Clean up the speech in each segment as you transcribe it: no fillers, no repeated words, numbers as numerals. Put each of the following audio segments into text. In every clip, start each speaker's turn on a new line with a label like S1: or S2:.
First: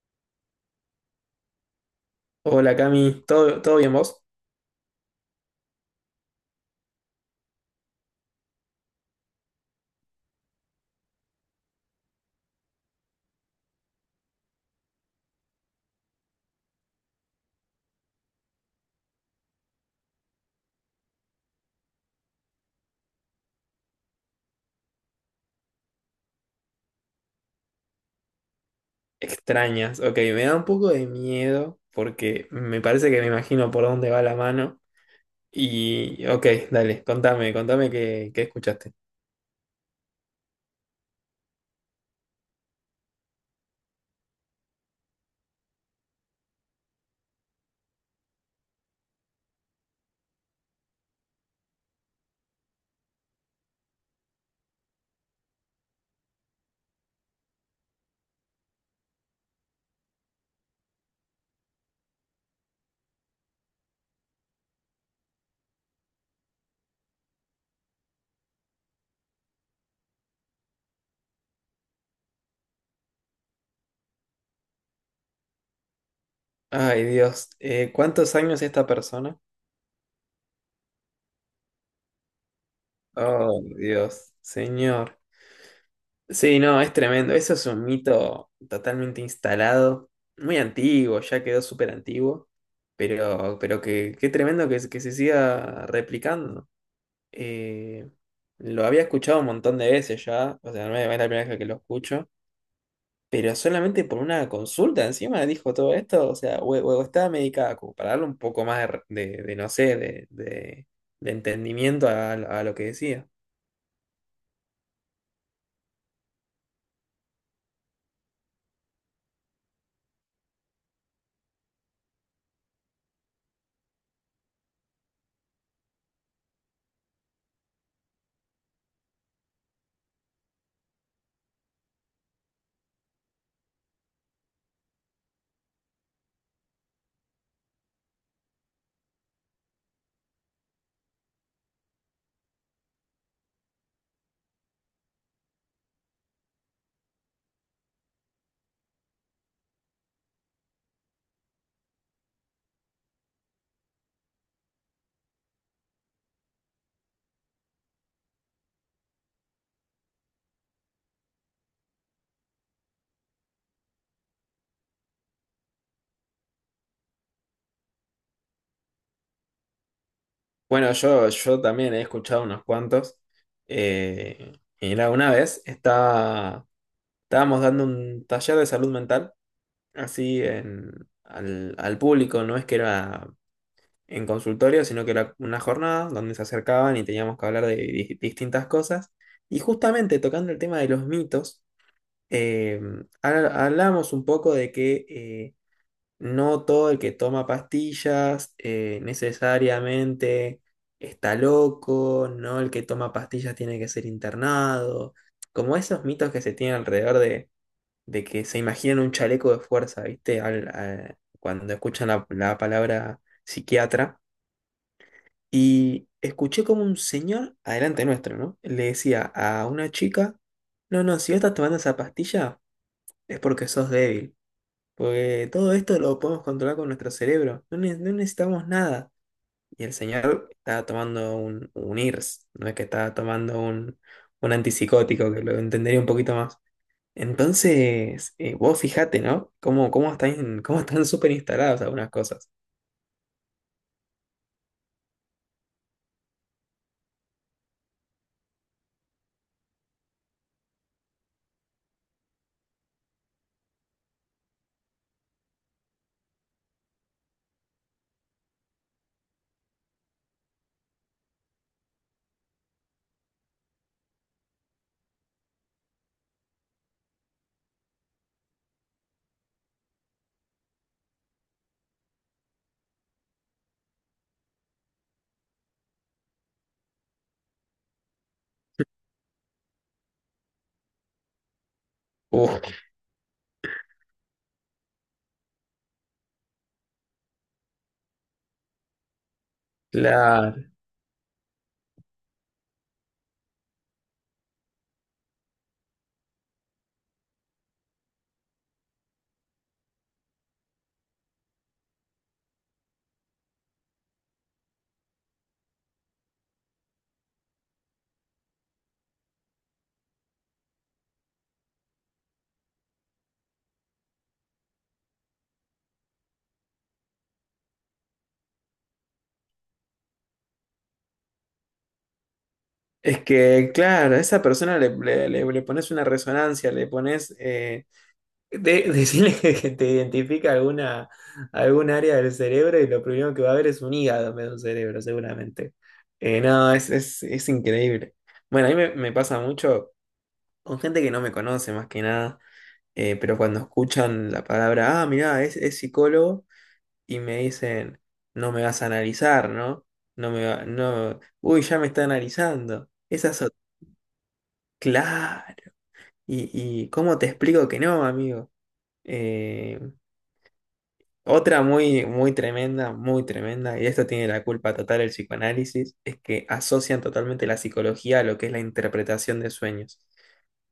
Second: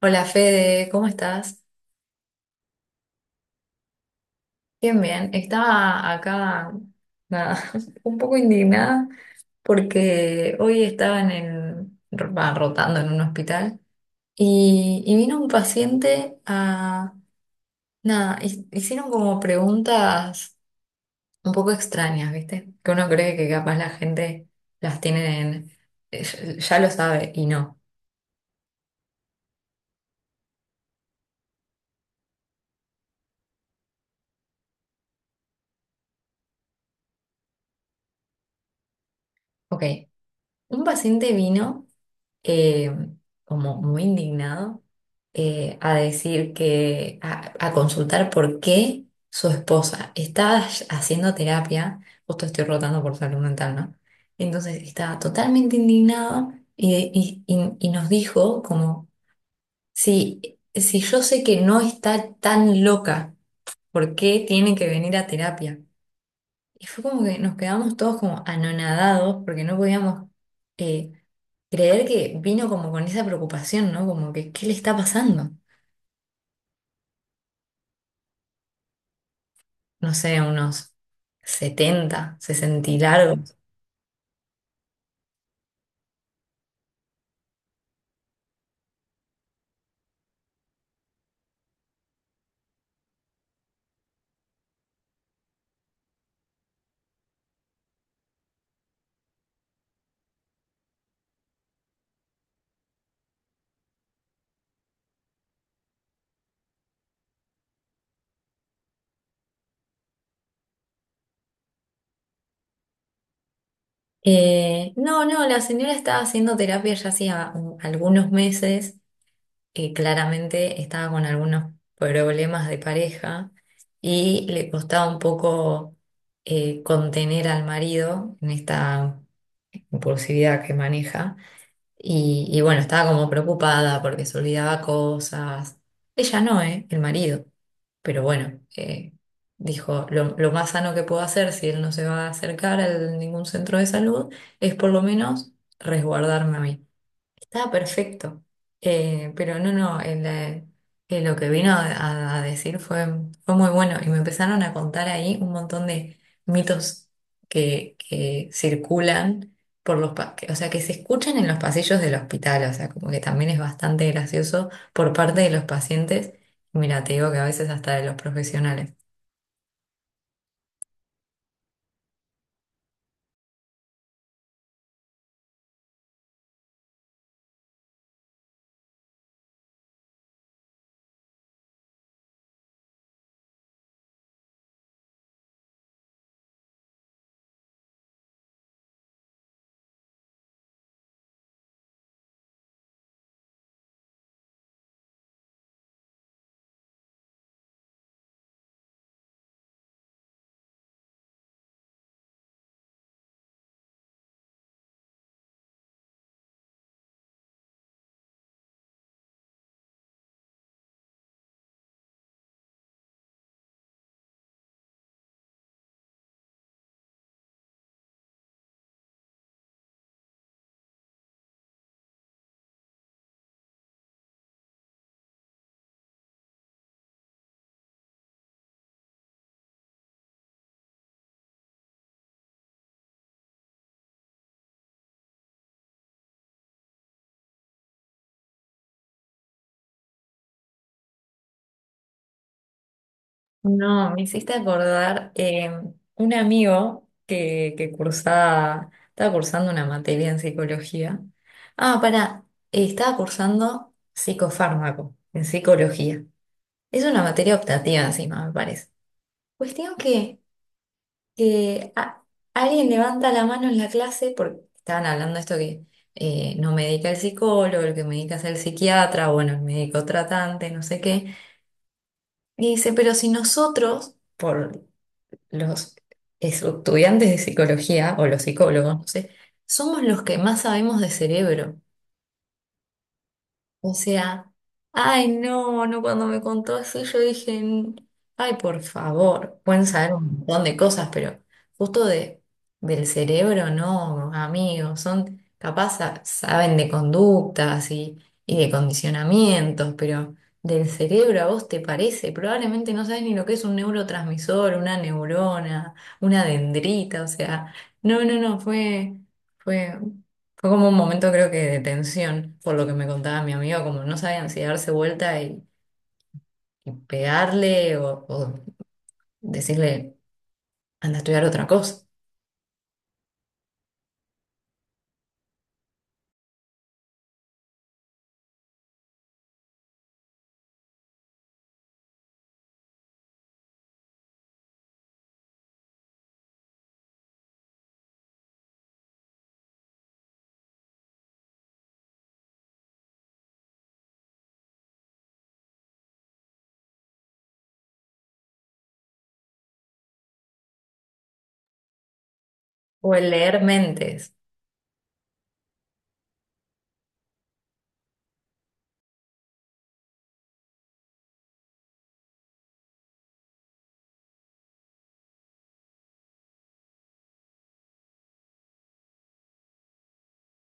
S1: Hola Fede, ¿cómo estás?
S2: Hola Cami, ¿todo bien vos?
S1: Bien, bien. Estaba acá, nada, un poco indignada porque hoy estaban rotando en un hospital y vino un paciente a, nada, hicieron como preguntas un poco extrañas, ¿viste? Que uno cree que capaz la gente las tiene ya lo sabe y no.
S2: Extrañas, ok, me da un poco de miedo porque me parece que me imagino por dónde va la mano y ok, dale, contame qué escuchaste.
S1: Ok, un paciente vino. eh, Como muy indignado, a decir que, a consultar por qué su esposa estaba haciendo terapia, justo estoy rotando por salud mental, ¿no? Entonces estaba totalmente indignado y nos dijo como, si yo sé que no está tan loca, ¿por qué tiene que venir a terapia? Y fue como que nos quedamos todos como anonadados porque no podíamos eh, creer que vino como con esa preocupación, ¿no? Como que, ¿qué le está pasando?
S2: Ay Dios, ¿cuántos años esta persona?
S1: No sé, unos setenta, 60 y largos.
S2: Oh Dios, señor. Sí, no, es tremendo, eso es un mito totalmente instalado, muy antiguo, ya quedó súper antiguo, pero qué tremendo que se siga replicando. Eh, lo había escuchado un montón de veces ya, o sea, no es la primera vez que lo escucho, pero solamente por una consulta encima dijo todo esto, o sea, o estaba medicada, como para darle un poco más de, no sé, de entendimiento a lo que decía.
S1: No, no, la señora estaba haciendo terapia ya hacía algunos meses, claramente estaba con algunos problemas de pareja y le costaba un poco, contener al marido en esta impulsividad que maneja. Y bueno, estaba como preocupada porque se olvidaba cosas. Ella no, ¿eh? El marido. Pero bueno, dijo, lo más sano que puedo hacer si él no se va a acercar a ningún centro de salud es por lo menos resguardarme a mí. Estaba perfecto. Pero no, no, lo que vino a decir fue, fue muy bueno y me empezaron a contar ahí un montón de mitos que circulan por o sea, que se escuchan en los pasillos del hospital, o sea, como que también es bastante gracioso por parte de los pacientes. Y mira, te digo que a veces hasta de los profesionales.
S2: Bueno, yo también he escuchado unos cuantos. eh, y una vez estábamos dando un taller de salud mental, así al público, no es que era en consultorio, sino que era una jornada donde se acercaban y teníamos que hablar de distintas cosas. Y justamente tocando el tema de los mitos, eh, hablamos un poco de que no todo el que toma pastillas necesariamente está loco, no el que toma pastillas tiene que ser internado, como esos mitos que se tienen alrededor de que se imaginan un chaleco de fuerza, ¿viste? Cuando escuchan la palabra psiquiatra. Y escuché como un señor, adelante nuestro, ¿no? Le decía a una chica, no, no, si vos estás tomando esa pastilla es porque sos débil, porque todo esto lo podemos controlar con nuestro cerebro, no, no necesitamos nada. Y el señor estaba tomando un IRS, no es que estaba tomando un antipsicótico, que lo entendería un poquito más. Entonces, vos fijate, ¿no? Cómo están, súper instaladas algunas cosas.
S1: No, me hiciste acordar un amigo que cursaba, estaba cursando una materia en psicología. Ah, para estaba cursando psicofármaco en psicología. Es una materia optativa encima, me parece. Cuestión que a- Alguien levanta la mano en la clase porque estaban hablando de esto que no medica el psicólogo, el que medica es el psiquiatra, bueno, el médico tratante, no sé qué. Y dice, pero si nosotros, por los estudiantes de psicología o los psicólogos, no sé, somos los que más sabemos de cerebro.
S2: Uf,
S1: O sea, ay, no, no, cuando me contó así, yo dije, Ay, por favor, pueden saber un
S2: claro.
S1: montón de cosas, pero justo del cerebro, no, amigos, son capaz, saben de conductas y de condicionamientos, pero del cerebro a vos te parece, probablemente no sabes ni lo que es un neurotransmisor, una neurona, una dendrita, o sea, no, no, no, fue. Fue como un momento creo que de tensión, por lo que me contaba mi amigo, como no sabían si darse vuelta y pegarle o decirle, anda a estudiar otra cosa,
S2: Es que, claro, a esa persona le pones una resonancia, le pones, decirle que te identifica algún área del cerebro y lo primero que va a ver es un hígado en vez de un cerebro, seguramente. No, es increíble. Bueno, a mí me pasa mucho con gente que no me conoce más que nada, pero cuando escuchan la palabra, ah, mirá, es psicólogo, y me dicen, no me vas a analizar, ¿no? No, uy, ya me está analizando.
S1: o el
S2: Esas
S1: leer mentes.
S2: Claro. ¿Y cómo te explico que no, amigo? Eh, otra muy, muy tremenda, y esto tiene la culpa total el psicoanálisis, es que asocian totalmente la psicología a lo que es la interpretación de sueños.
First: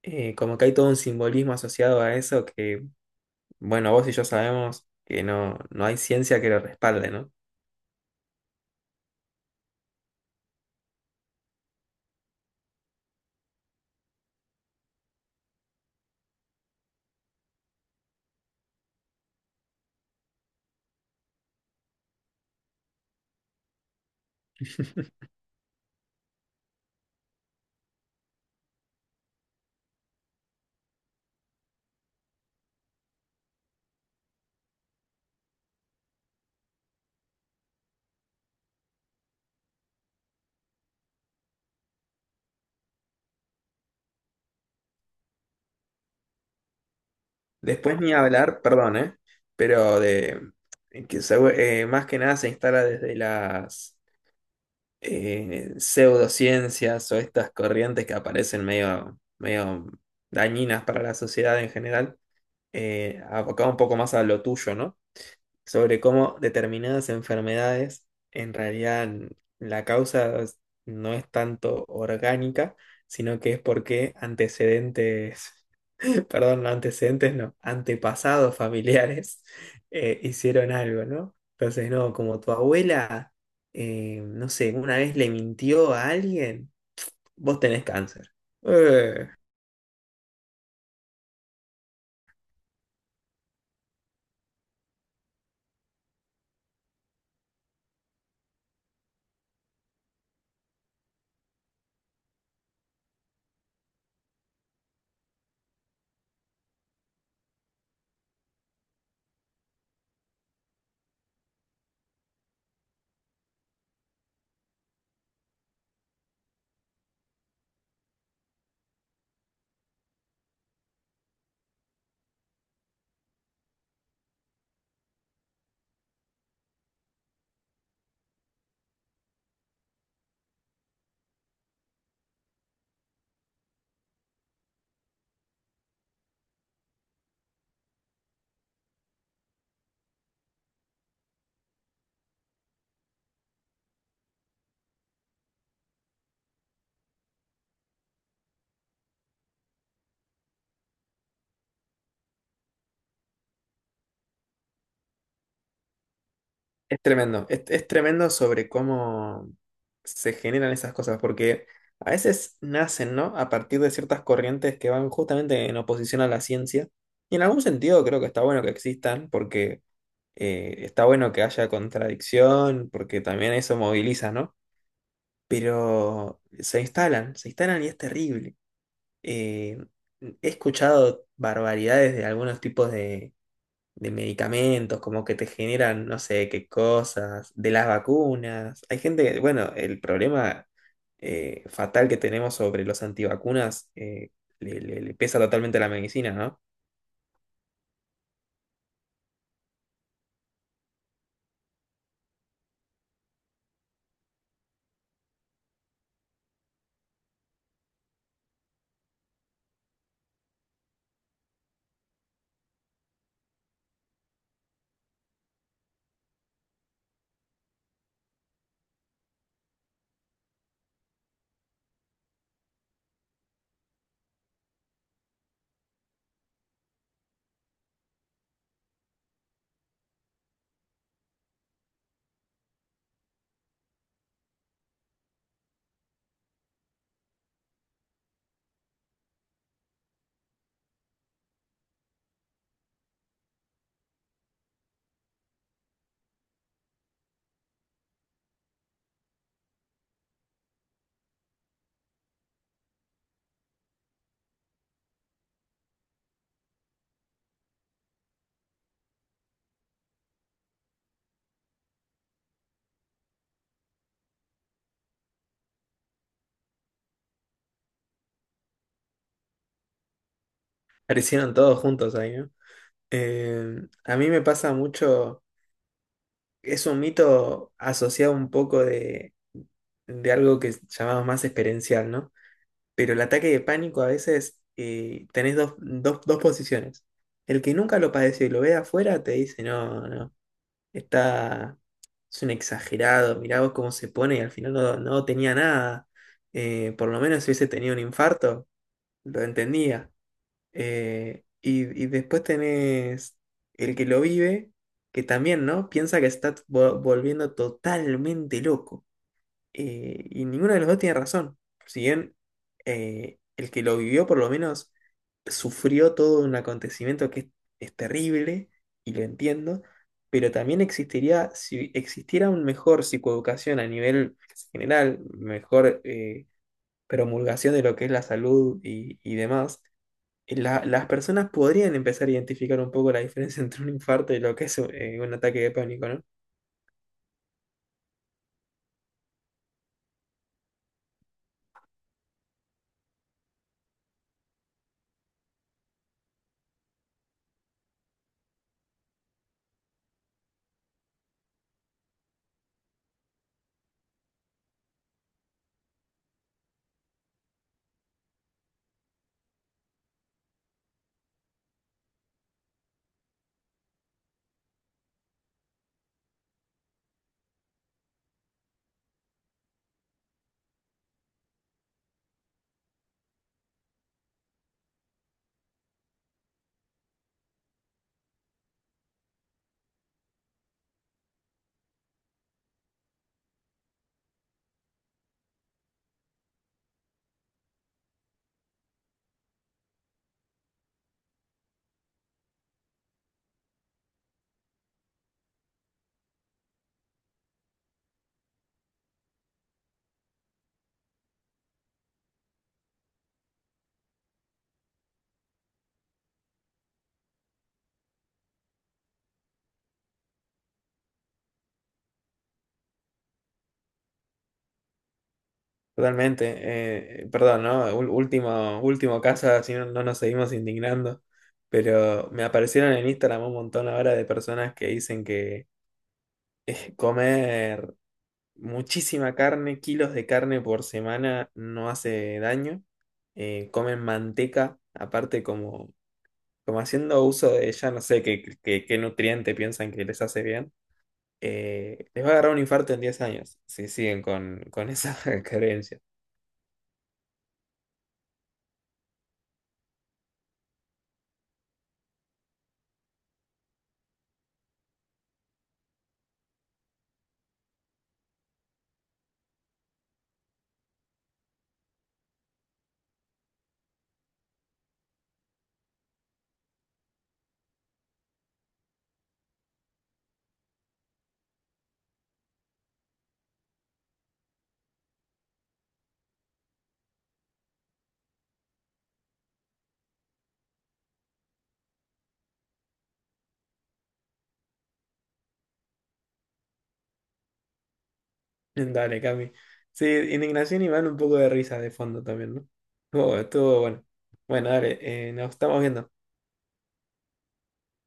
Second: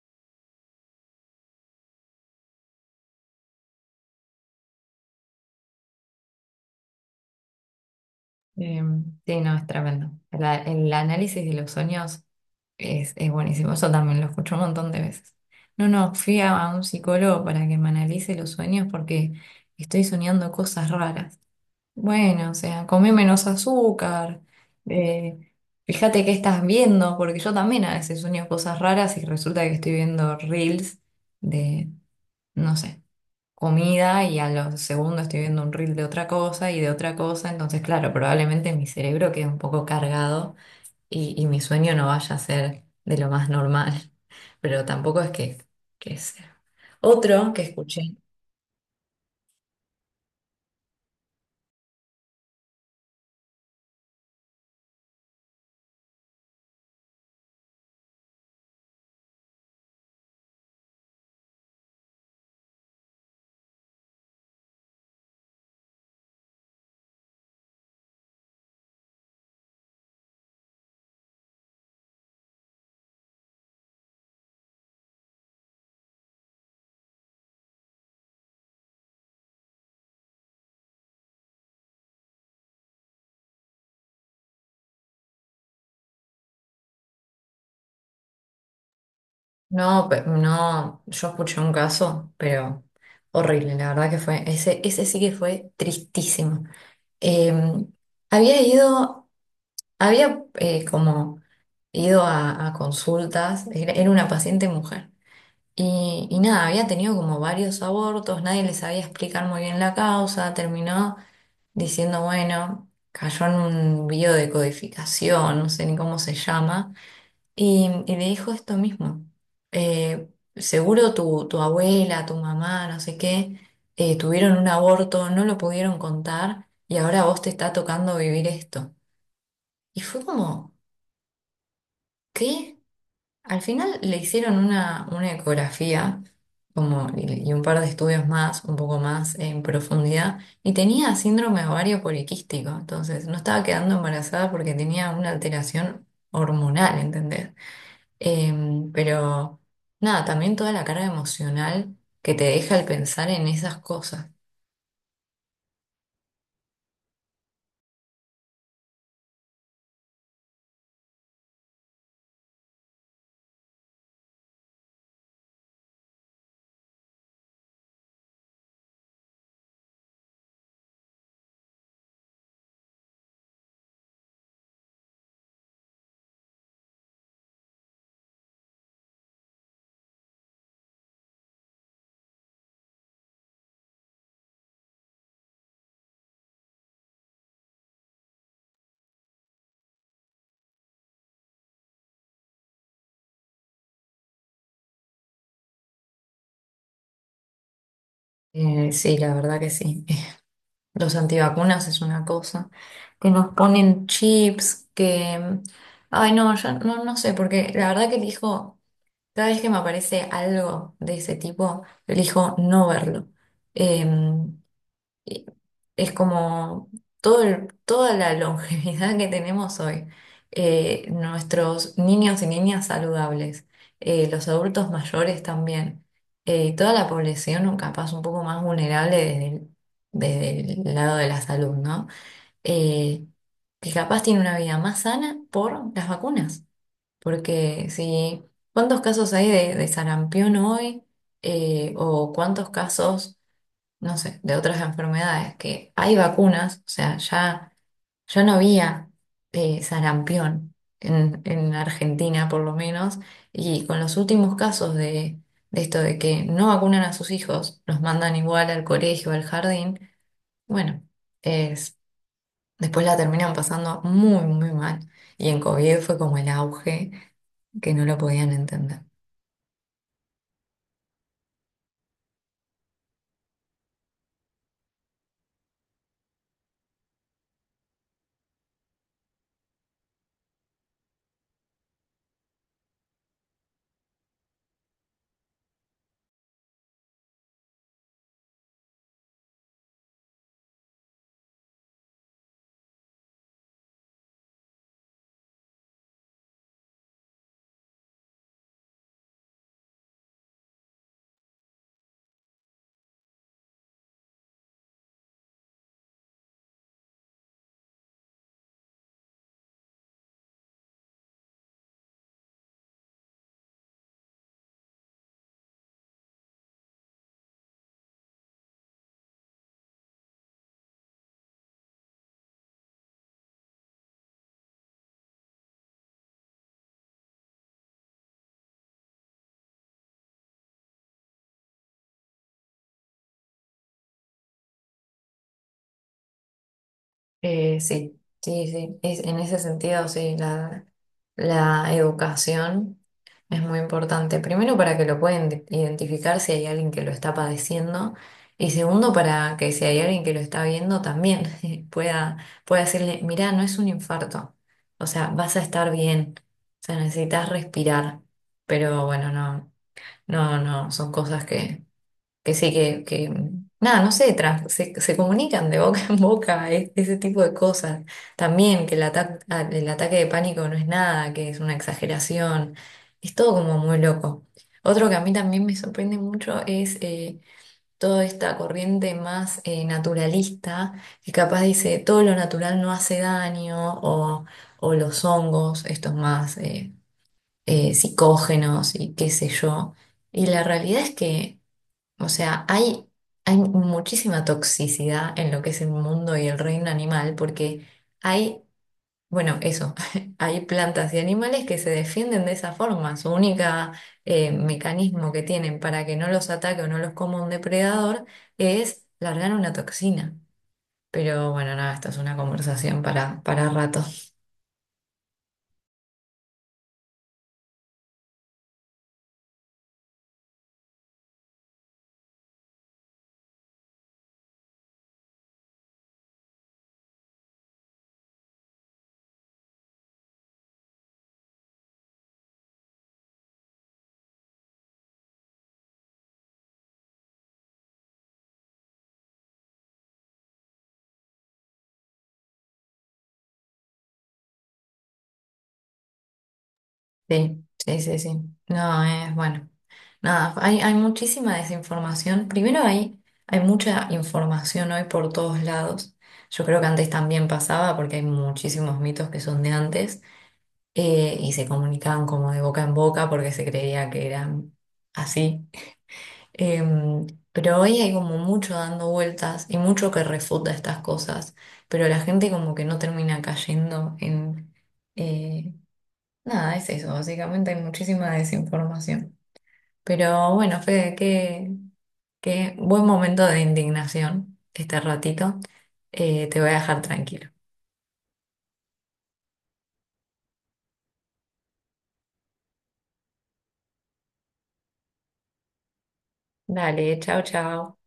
S2: Como que hay todo un simbolismo asociado a eso que, bueno, vos y yo sabemos que no, no hay ciencia que lo respalde, ¿no?
S1: Eh, sí, no, es tremendo. El análisis de los sueños es buenísimo, eso también lo escucho un montón de veces. No, no, fui a un psicólogo para que me analice los sueños porque estoy soñando cosas raras. Bueno, o sea, come menos azúcar, eh, fíjate qué estás viendo, porque yo también a veces sueño cosas raras y resulta que estoy viendo reels de, no sé, comida y a los segundos estoy viendo un reel de otra cosa y de otra cosa, entonces claro, probablemente mi cerebro quede un poco cargado y mi sueño no vaya a ser de lo más normal, pero tampoco es que sea. Otro que
S2: Después
S1: escuché.
S2: ni hablar, perdón, ¿eh? Pero de que más que nada se instala desde las pseudociencias o estas corrientes que aparecen medio, medio dañinas para la sociedad en general, abocado un poco más a lo tuyo, ¿no? Sobre cómo determinadas enfermedades, en realidad la causa no es tanto orgánica, sino que es porque antecedentes, perdón, no antecedentes, no, antepasados familiares hicieron algo, ¿no? Entonces, no, como tu abuela, no sé, una vez le mintió a alguien, vos tenés cáncer. Eh,
S1: No, no, yo escuché un caso, pero horrible, la verdad que fue, ese sí que fue tristísimo. Eh, había ido, había como ido a consultas, era, era una paciente mujer, y nada, había tenido como varios abortos, nadie le sabía explicar muy bien la causa, terminó diciendo, bueno, cayó en un biodecodificación, no sé ni cómo se llama y le dijo esto mismo. eh, Seguro tu abuela, tu mamá, no sé qué, tuvieron un aborto, no lo pudieron contar y ahora a vos te está tocando vivir esto. Y fue como, ¿qué? Al final le hicieron una ecografía como, y un par de estudios más, un poco más en profundidad, y tenía síndrome ovario poliquístico. Entonces no estaba quedando embarazada porque tenía una alteración hormonal, ¿entendés? Em, pero nada, también toda la carga emocional que te deja el pensar en esas cosas.
S2: es tremendo, es tremendo sobre cómo se generan esas cosas, porque a veces nacen, ¿no? A partir de ciertas corrientes que van justamente en oposición a la ciencia. Y en algún sentido creo que está bueno que existan, porque está bueno que haya contradicción, porque también eso moviliza, ¿no? Pero se instalan y es terrible. Eh, He escuchado barbaridades de algunos tipos de medicamentos, como que te generan no sé qué cosas, de las vacunas. Hay gente que, bueno, el problema fatal que tenemos sobre los antivacunas le pesa totalmente a la medicina, ¿no?
S1: Sí, la verdad que sí. Los antivacunas es una cosa. Que nos ponen chips, que... mm, ay, no, yo no, no sé, porque la verdad que elijo, cada vez que me aparece algo de ese tipo, elijo no verlo. Em, Y es como todo toda la longevidad que tenemos hoy, nuestros niños y niñas saludables, los adultos mayores también, toda la población capaz un poco más vulnerable desde el lado de la salud, ¿no? Eh, que capaz tiene una vida más sana por las vacunas, porque si, ¿cuántos casos hay de sarampión hoy? ¿O cuántos casos no sé, de otras enfermedades, que hay vacunas, o sea, ya, ya no había sarampión en Argentina por lo menos, y con los últimos casos de esto de que no vacunan a sus hijos, los mandan igual al colegio, al jardín, bueno, es, después la terminan pasando muy, muy mal, y en COVID fue como el auge que no lo podían entender.
S2: Aparecieron todos juntos ahí, ¿no? Eh, a mí me pasa mucho, es un mito asociado un poco de algo que llamamos más experiencial, ¿no? Pero el ataque de pánico a veces tenés dos posiciones. El que nunca lo padeció y lo ve de afuera te dice, no, no, está, es un exagerado, mirá vos cómo se pone y al final no, no tenía nada. Por lo menos si hubiese tenido un infarto, lo entendía. Y después tenés el que lo vive, que también, ¿no? Piensa que se está volviendo totalmente loco. Y ninguno de los dos tiene razón. Si bien el que lo vivió por lo menos sufrió todo un acontecimiento que es terrible, y lo entiendo, pero también existiría, si existiera un mejor psicoeducación a nivel general, mejor promulgación de lo que es la salud y demás las personas podrían empezar a identificar un poco la diferencia entre un infarto y lo que es un ataque de pánico, ¿no?
S1: Sí, sí, sí. En ese sentido, sí, la educación es muy importante. Primero, para que lo puedan identificar si hay alguien que lo está padeciendo. Y segundo, para que si hay alguien que lo está viendo, también pueda, pueda decirle, mirá, no es un infarto. O sea, vas a estar bien. O sea, necesitas respirar. Pero bueno, no, no, no, son cosas que sí, que, nada, no sé, se comunican de boca en boca, ese tipo de cosas. También que el, el ataque de pánico no es nada, que es una exageración, es todo como muy loco. Otro que a mí también me sorprende mucho es toda esta corriente más naturalista, que capaz dice todo lo natural no hace daño, o los hongos, estos más psicógenos y qué sé yo. Y la realidad es que... O sea, hay muchísima toxicidad en lo que es el mundo y el reino animal porque hay, bueno, eso, hay plantas y animales que se defienden de esa forma. Su única mecanismo que tienen para que no los ataque o no los coma un depredador es largar una toxina. Pero bueno, nada, esto es una conversación para rato.
S2: Totalmente. Perdón, ¿no? Último caso, si no, no nos seguimos indignando. Pero me aparecieron en Instagram un montón ahora de personas que dicen que comer muchísima carne, kilos de carne por semana, no hace daño. Comen manteca, aparte como haciendo uso de ella, no sé qué, qué nutriente piensan que les hace bien. Les va a agarrar un infarto en 10 años si siguen con esa creencia.
S1: Sí, sí, sí, sí. No, es bueno. Nada, hay muchísima desinformación. Primero hay, hay mucha información hoy por todos lados. Yo creo que antes también pasaba porque hay muchísimos mitos que son de antes y se comunicaban como de boca en boca porque se creía que eran así. Em, pero hoy hay como mucho dando vueltas y mucho que refuta estas cosas, pero la gente como que no termina cayendo en... eh, Nada, es eso, básicamente hay muchísima desinformación. Pero bueno, Fede, qué, qué buen momento de indignación este ratito. Te voy a dejar tranquilo.
S2: Dale, Cami. Sí, indignación y van un poco de risa de fondo también, ¿no? Estuvo bueno. Bueno, dale, nos estamos viendo.
S1: Dale, chao, chao.